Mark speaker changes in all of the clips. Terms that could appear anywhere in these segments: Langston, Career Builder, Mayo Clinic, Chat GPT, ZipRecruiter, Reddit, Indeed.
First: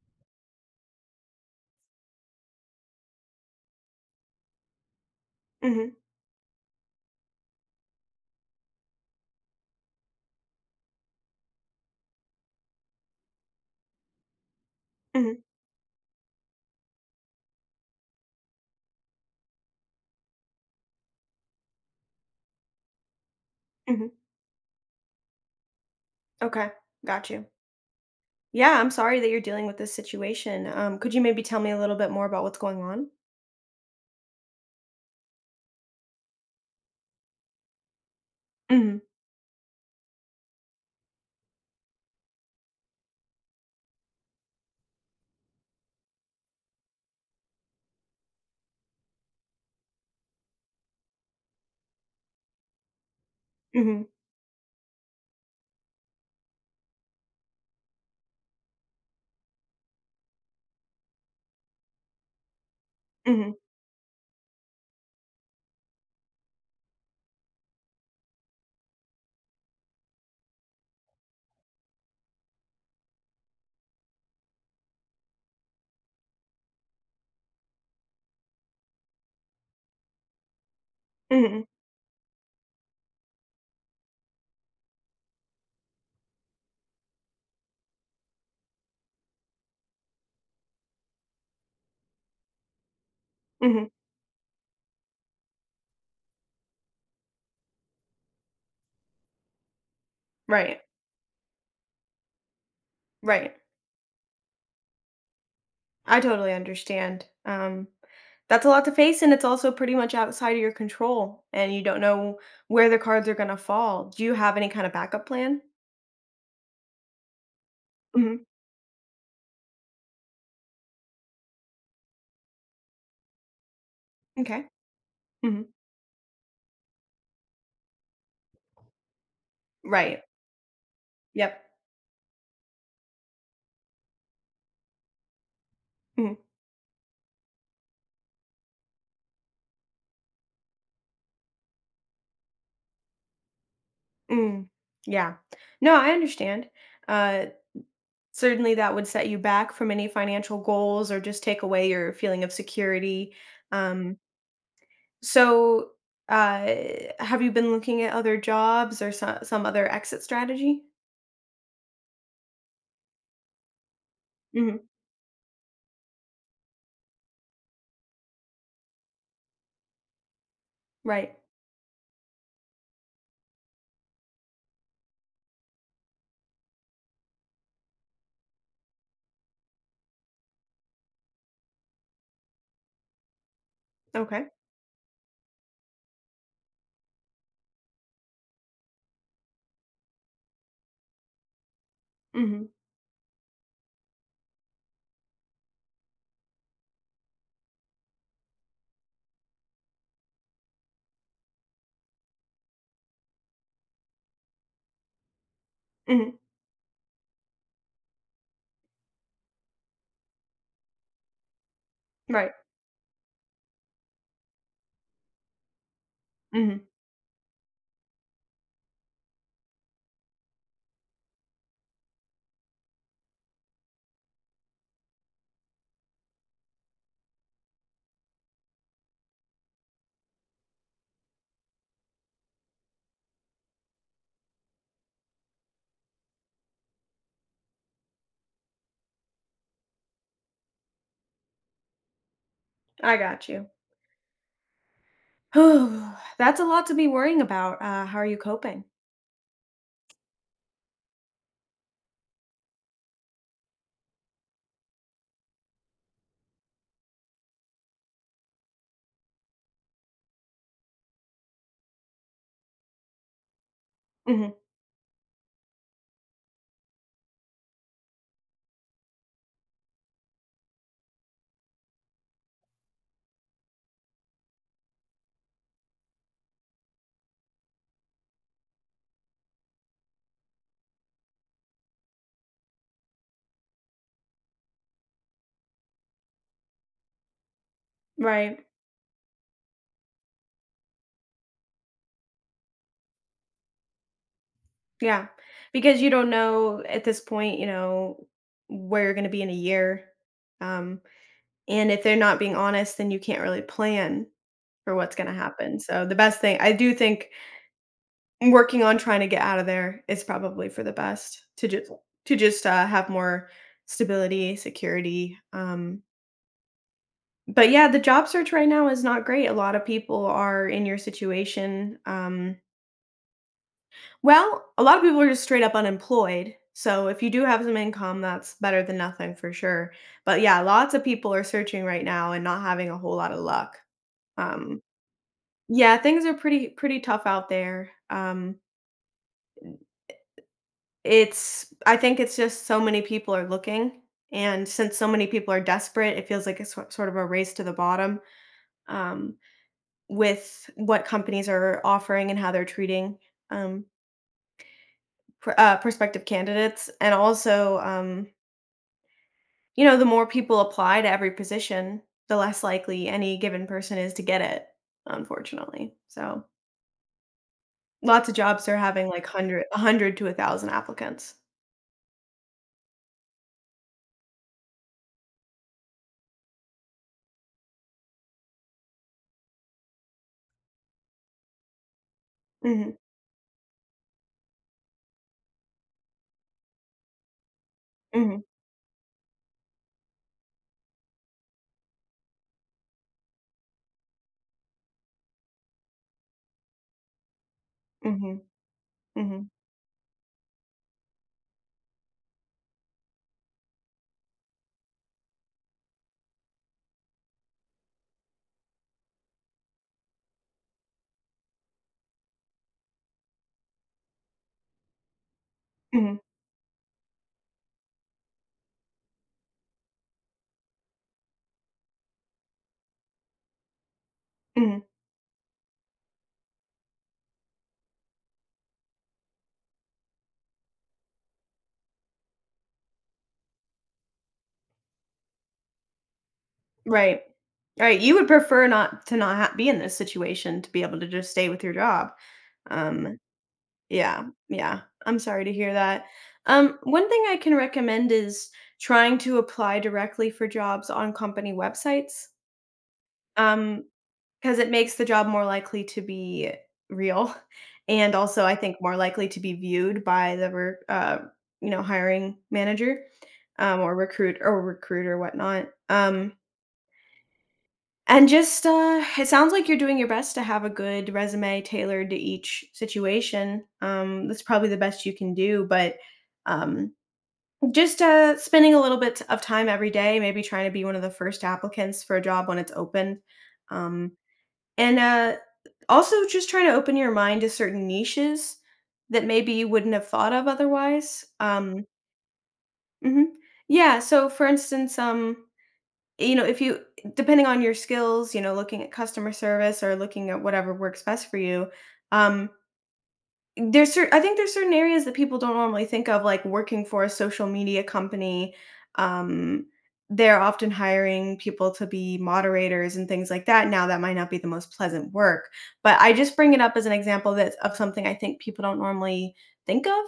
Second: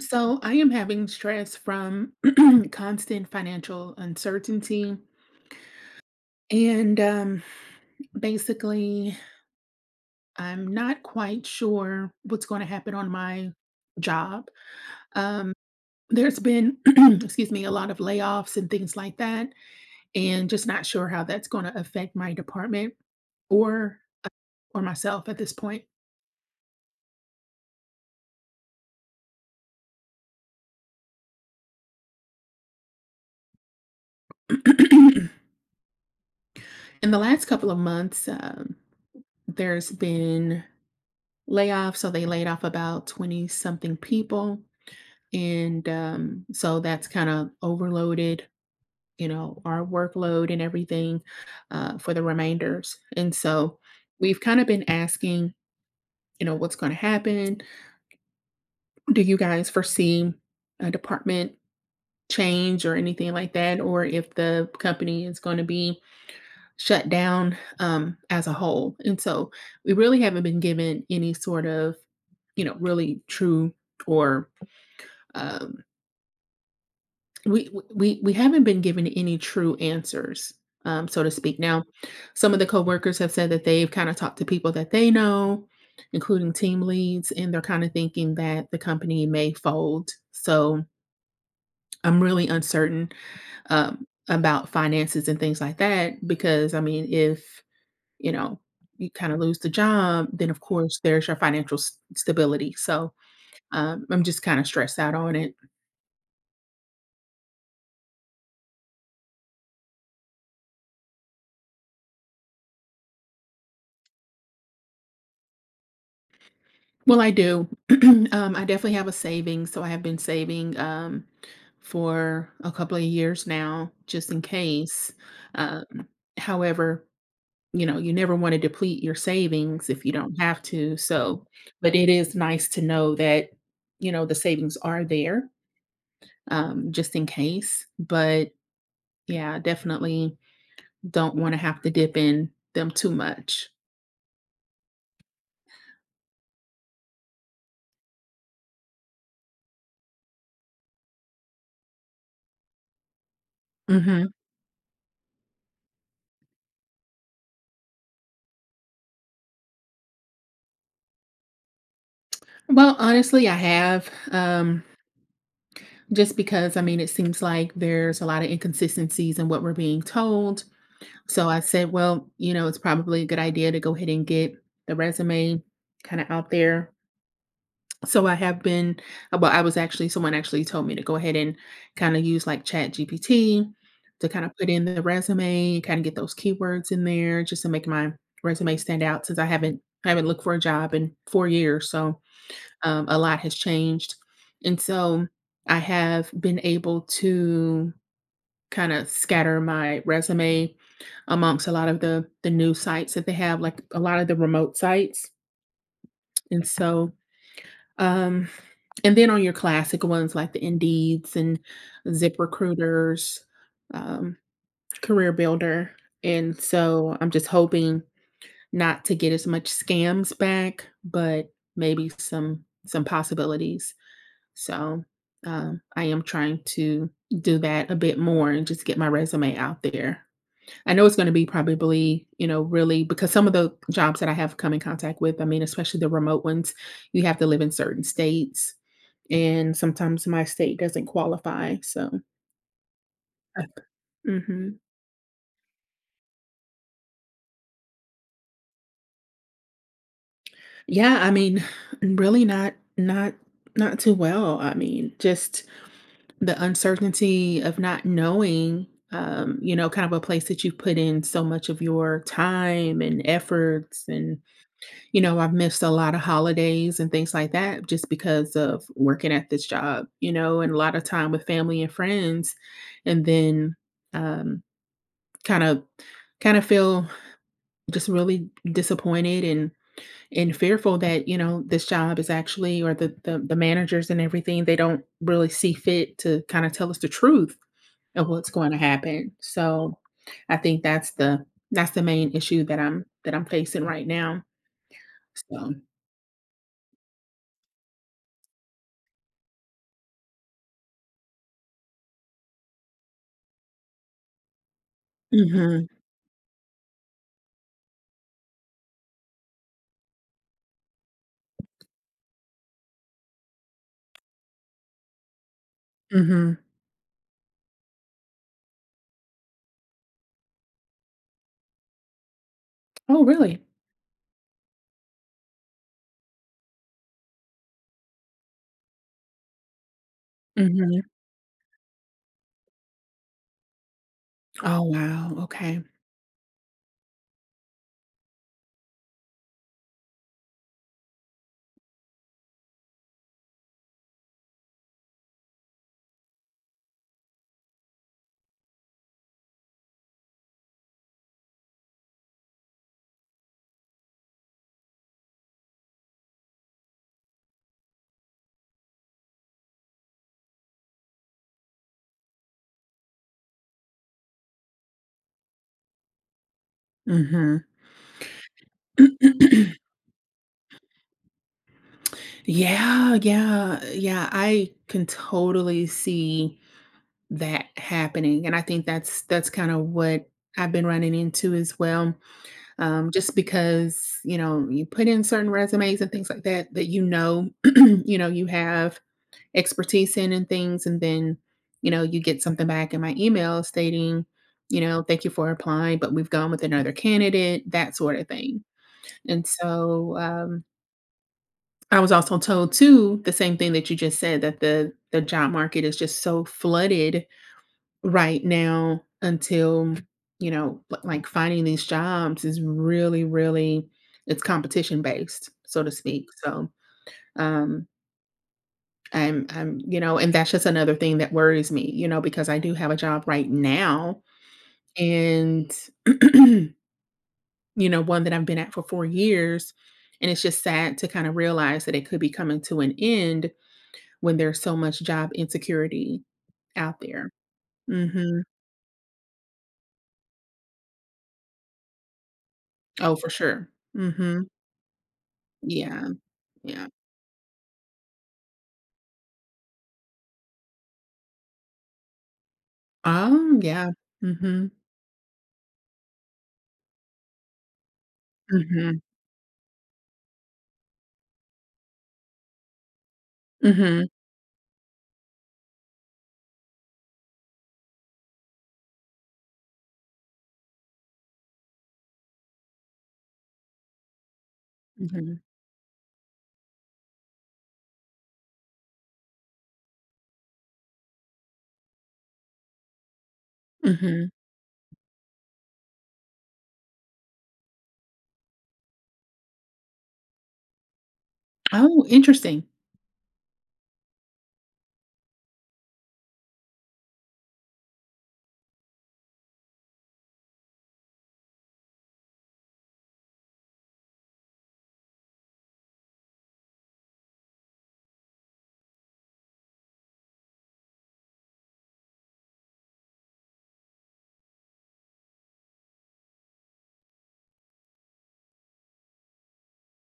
Speaker 1: So I am having stress from constant financial uncertainty.
Speaker 2: Mhm,
Speaker 1: And basically, I'm not quite sure what's going to happen on my job.
Speaker 2: mhm,
Speaker 1: Um, there's been, excuse me, a lot of layoffs and things like that, and just not sure how that's going to affect my department, or
Speaker 2: mhm.
Speaker 1: or myself at this point.
Speaker 2: Okay, got you. Yeah, I'm sorry that you're dealing with this situation. Could you maybe tell me a little bit more about what's going on?
Speaker 1: In the last couple of months,
Speaker 2: Mhm,
Speaker 1: there's been layoff. So they laid off about 20 something people. And so that's kind of overloaded, our workload and everything, for the remainders. And so
Speaker 2: mhm,
Speaker 1: we've kind of been asking, what's going to happen? Do you guys foresee a department change or anything
Speaker 2: mhm,
Speaker 1: like that? Or if the company is going to be shut down, as a whole? And so we really haven't been given any sort of, really true, or Um, we we haven't been given any true answers, so to speak.
Speaker 2: mhm,
Speaker 1: Now, some of the coworkers have said that they've kinda talked to people that they know, including team leads, and they're kinda thinking that the company may fold. So, I'm really uncertain,
Speaker 2: mhm.
Speaker 1: about finances and things like that because, I mean, if, you know, you kinda lose the job, then of
Speaker 2: Right,
Speaker 1: course there's your financial s stability. So,
Speaker 2: right.
Speaker 1: I'm just kinda stressed out on it.
Speaker 2: I totally understand. That's a lot to face, and it's also pretty much outside of your control, and you don't know where the cards are gonna fall. Do you have any kind of backup plan?
Speaker 1: Well, I do.
Speaker 2: Mhm.
Speaker 1: I definitely have a savings, so I have been saving, for a couple of years now, just in
Speaker 2: Okay.
Speaker 1: case.
Speaker 2: Mhm.
Speaker 1: Um, However, you never want to deplete your savings if you
Speaker 2: Right.
Speaker 1: don't have to. So,
Speaker 2: Yep.
Speaker 1: but it is nice to know that, the savings are there,
Speaker 2: Mhm.
Speaker 1: just in case. But yeah, definitely don't want to have to dip in them too much.
Speaker 2: Mm. Yeah. No, I understand. Uh, Certainly, that would set you back from any financial goals or just take away your feeling of security. Um,
Speaker 1: Hmm.
Speaker 2: so, uh, have you been looking at other jobs or some other exit strategy?
Speaker 1: Well, honestly, I have.
Speaker 2: Hmm.
Speaker 1: Just because, I mean, it seems like there's a lot of inconsistencies in what we're being told.
Speaker 2: Right.
Speaker 1: So I said, well, it's probably a good idea to go ahead and get the resume kind of out there. So I have been, well, I was actually, someone actually told me to go ahead and kind of use like Chat GPT to kind
Speaker 2: Okay.
Speaker 1: of put in the resume, kind of get those keywords in there just to make my resume stand out since I haven't looked for a job in 4 years. So,
Speaker 2: Hmm.
Speaker 1: a lot has changed. And so I have been able to kind of scatter my resume amongst a lot of the new sites that they have, like a lot of the remote sites.
Speaker 2: Hmm.
Speaker 1: And so, um and then on your classic ones like the Indeeds and
Speaker 2: Right.
Speaker 1: ZipRecruiters, um, Career Builder. And
Speaker 2: Hmm.
Speaker 1: so I'm just hoping not to get as much scams back, but maybe some possibilities. So, I am trying to do that a bit more and just get my resume out there. I know it's gonna be probably, really, because some of the jobs that I have come in contact with, I mean, especially the remote ones, you have to live in certain states, and sometimes my state doesn't qualify, so.
Speaker 2: I got you.
Speaker 1: Mhm.
Speaker 2: Oh, that's a lot to be worrying about. How are you coping?
Speaker 1: Yeah, I mean, really not too well. I mean, just the uncertainty of not knowing, kind of a place that you put in so much of your time and efforts. And,
Speaker 2: Hmm.
Speaker 1: I've missed a lot of holidays and things like that just because of working at this job, and a lot of time with family and friends. And then, um, kind of, kind of feel just really disappointed and fearful that, this job is actually, or the managers and everything, they don't really see fit to kind of tell us the truth of what's
Speaker 2: Right.
Speaker 1: going to happen. So I think that's the main issue that I'm facing right now.
Speaker 2: Yeah.
Speaker 1: So.
Speaker 2: Because you don't know at this point, where you're going to be in a year. Um, And if they're not being honest, then you can't really plan for what's gonna happen.
Speaker 1: Mhm.
Speaker 2: So the best thing I do think working on trying to get out of there is probably for the best to just to just, have more stability, security,
Speaker 1: Mhm.
Speaker 2: but yeah, the job search right now is not great. A lot of people are in your situation. Um,
Speaker 1: Oh, really?
Speaker 2: well, a lot of people are just straight up unemployed. So if you do have some income, that's better than nothing for sure. But yeah, lots
Speaker 1: Mhm.
Speaker 2: of people are searching right now and not having a whole lot of luck. Um
Speaker 1: Oh, wow. Okay.
Speaker 2: Yeah, things are pretty pretty tough out there. It's I think it's just so many people are looking, and since so many people are desperate, it feels like it's sort of a race to the bottom um, with what companies are offering and how they're treating um, prospective candidates, and also the more people apply to every position, the less likely any given person is to get it, unfortunately. So.
Speaker 1: Mhm.
Speaker 2: Lots of jobs are having, like, 100 to 1,000 applicants.
Speaker 1: Yeah, yeah, yeah. I can totally see that happening. And I think that's kind of what I've been running into as well.
Speaker 2: Mhm,
Speaker 1: Just because, you put in certain resumes and things like that that
Speaker 2: mhm,
Speaker 1: you have expertise in and things, and then you get something back in my email stating, thank you for applying, but we've gone with another candidate, that sort of
Speaker 2: mhm,
Speaker 1: thing. And
Speaker 2: mhm,
Speaker 1: so, I was also told too the same thing that you just said, that the job market is just so flooded right now, until, like, finding these jobs is really, really, it's competition based, so to
Speaker 2: mhm,
Speaker 1: speak. So, um and that's just another thing that worries me, because I do have a job right now,
Speaker 2: mhm,
Speaker 1: and one that I've been at for 4 years, and it's just sad to kind of realize that it could be coming to an end when there's so much job insecurity out
Speaker 2: right.
Speaker 1: there.
Speaker 2: Right, you would
Speaker 1: Mhm.
Speaker 2: prefer not to not ha be in this situation to be able to just stay with your job,
Speaker 1: Oh,
Speaker 2: um
Speaker 1: for sure.
Speaker 2: Yeah,
Speaker 1: Mhm.
Speaker 2: yeah. I'm sorry to hear that.
Speaker 1: Yeah, yeah.
Speaker 2: One thing I can recommend is trying to apply directly for jobs on company websites,
Speaker 1: Oh,
Speaker 2: um,
Speaker 1: yeah.
Speaker 2: because it
Speaker 1: Mhm.
Speaker 2: makes the job more likely to be real, and also I think more
Speaker 1: Mhm.
Speaker 2: likely to be viewed by the hiring manager, or
Speaker 1: Mhm.
Speaker 2: recruiter whatnot. And just, it sounds like you're doing your best to have a good resume tailored to each situation. That's probably the best you can
Speaker 1: Mhm.
Speaker 2: do, but um, just spending a little bit of time every day, maybe trying to be one of the first applicants for a job when it's open. Um,
Speaker 1: Mhm.
Speaker 2: and also just try to open your mind to certain niches that maybe you wouldn't have thought of otherwise.
Speaker 1: Oh, interesting.
Speaker 2: Mhm. Yeah, so for instance, if you depending on your skills, looking at customer service or looking at whatever works best for you, um, I think there's certain areas that people don't normally think of, like working for a social media company. Um, they're often hiring people to be moderators and things like that. Now, that might not be the most pleasant work, but I just bring it up as an example that's of something I think people don't normally think of.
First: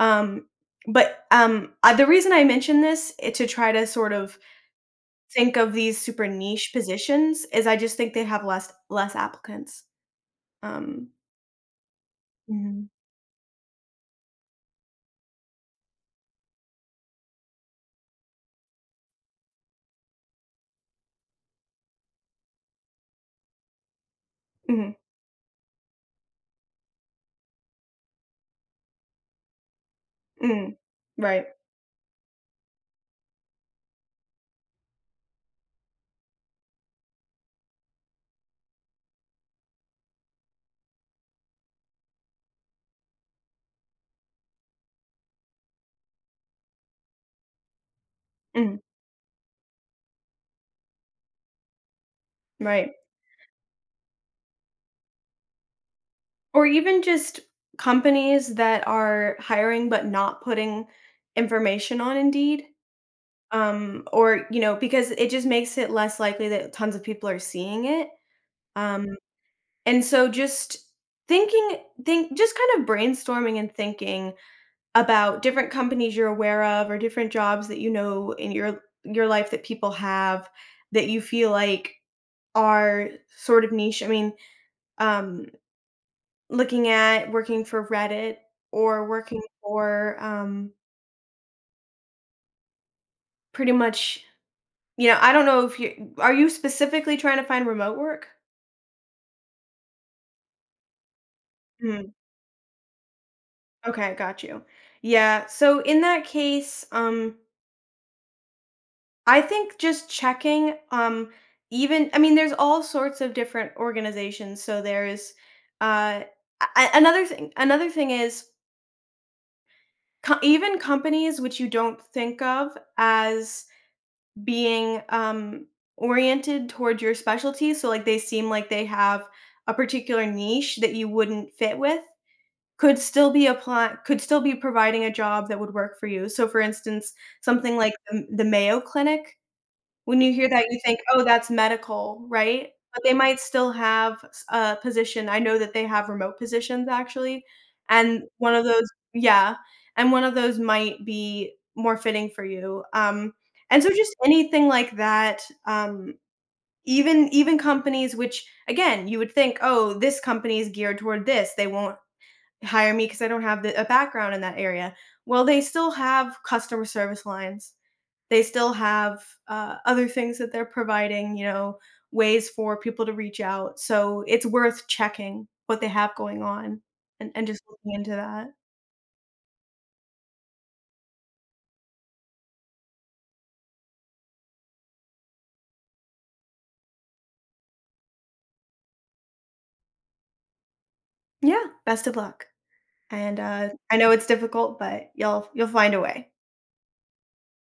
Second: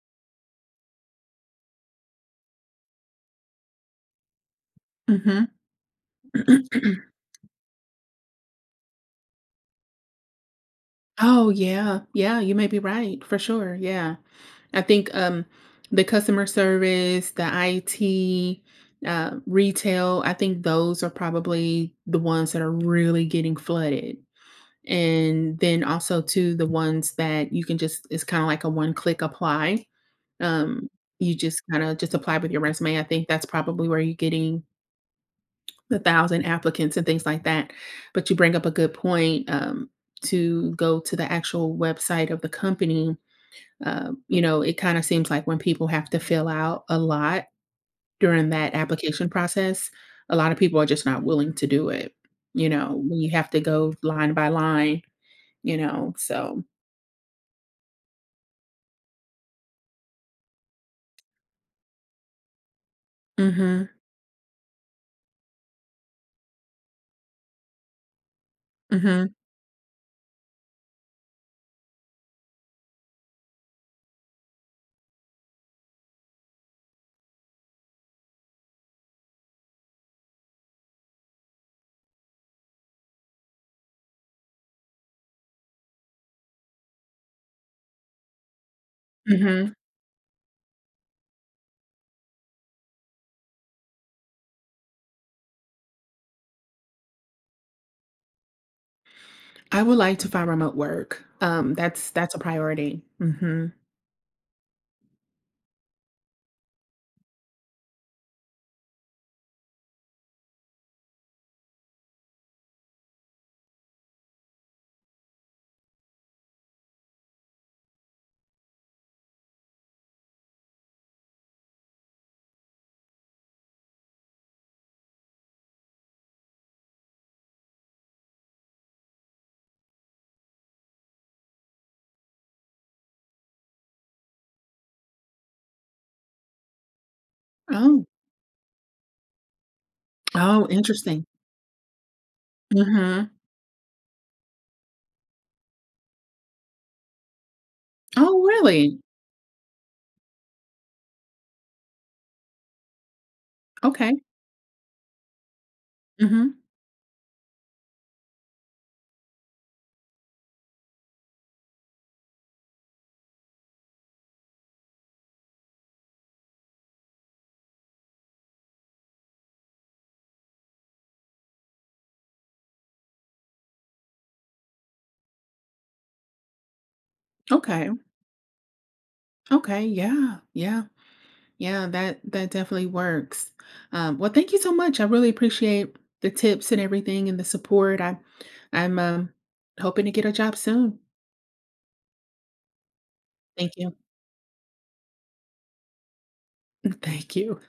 Speaker 2: Um, but the reason I mention this is to try to sort of
Speaker 1: Mhm.
Speaker 2: think of these super niche positions is I just think they have less applicants. Um,
Speaker 1: Oh, yeah. Yeah, you may be
Speaker 2: mhm,
Speaker 1: right, for sure, yeah. I think, the customer service, the IT, retail, I think those are probably the ones that are really getting flooded.
Speaker 2: mhm,
Speaker 1: And then also too, the ones that you can just, it's kinda like a one click apply.
Speaker 2: mhm,
Speaker 1: Um, you
Speaker 2: right,
Speaker 1: just kinda just apply with your resume. I think that's probably where you're getting the 1,000 applicants and things like that. But you bring up a good point, to go to the actual website of the company. It kinda seems like when people have to fill out a lot during that
Speaker 2: mhm,
Speaker 1: application process, a lot of people are just not willing to do it,
Speaker 2: right.
Speaker 1: when you have to go line by line, so.
Speaker 2: Or even just companies that are hiring but not putting information on Indeed.
Speaker 1: Mhm,
Speaker 2: Or because it just makes it less likely that tons of people are seeing it. Um,
Speaker 1: mhm,
Speaker 2: and so just thinking think just kind of brainstorming and thinking about different companies you're aware of or different jobs that you know in your life that people have that you feel like are sort of niche? I mean, um, looking at working for Reddit or working
Speaker 1: mhm.
Speaker 2: for pretty much, I don't know if you are you specifically trying to find remote work?
Speaker 1: I would like to find remote work. Um, that's
Speaker 2: Mm,
Speaker 1: that's a priority. Mhm.
Speaker 2: okay, got you. Yeah. So in that case, I think just checking, even I mean, there's all sorts of different organizations. So there's uh, another thing. Another thing is even companies which you don't think of as being oriented toward your specialty. So like they seem like they have a particular niche that you wouldn't fit with could still be apply could still be providing a job that would work for you. So for instance, something like
Speaker 1: Oh.
Speaker 2: the Mayo Clinic when you hear
Speaker 1: Oh,
Speaker 2: that, you think, "Oh,
Speaker 1: interesting.
Speaker 2: that's medical," right? But they
Speaker 1: Mhm.
Speaker 2: might still have s a position. I know that they have remote positions actually, and
Speaker 1: Oh,
Speaker 2: one of those
Speaker 1: really?
Speaker 2: yeah, and one of those might be more fitting for you. And so
Speaker 1: Okay.
Speaker 2: just anything like that,
Speaker 1: Mhm.
Speaker 2: even companies which, again, you would think, "Oh, this company is geared toward this. They won't hire me because I don't have the a background in that area." Well, they still have customer service lines, they still have other things that they're providing, ways for people to reach out. So it's worth checking what they have going on, and just
Speaker 1: Okay.
Speaker 2: looking into that.
Speaker 1: Okay. Yeah. Yeah. Yeah, that definitely works. Well, thank you so much. I really appreciate the tips and everything and the support. I'm hoping to get a job soon.
Speaker 2: Yeah, best of luck. And
Speaker 1: Thank you.
Speaker 2: I know it's difficult, but you'll find a way.
Speaker 1: Thank you.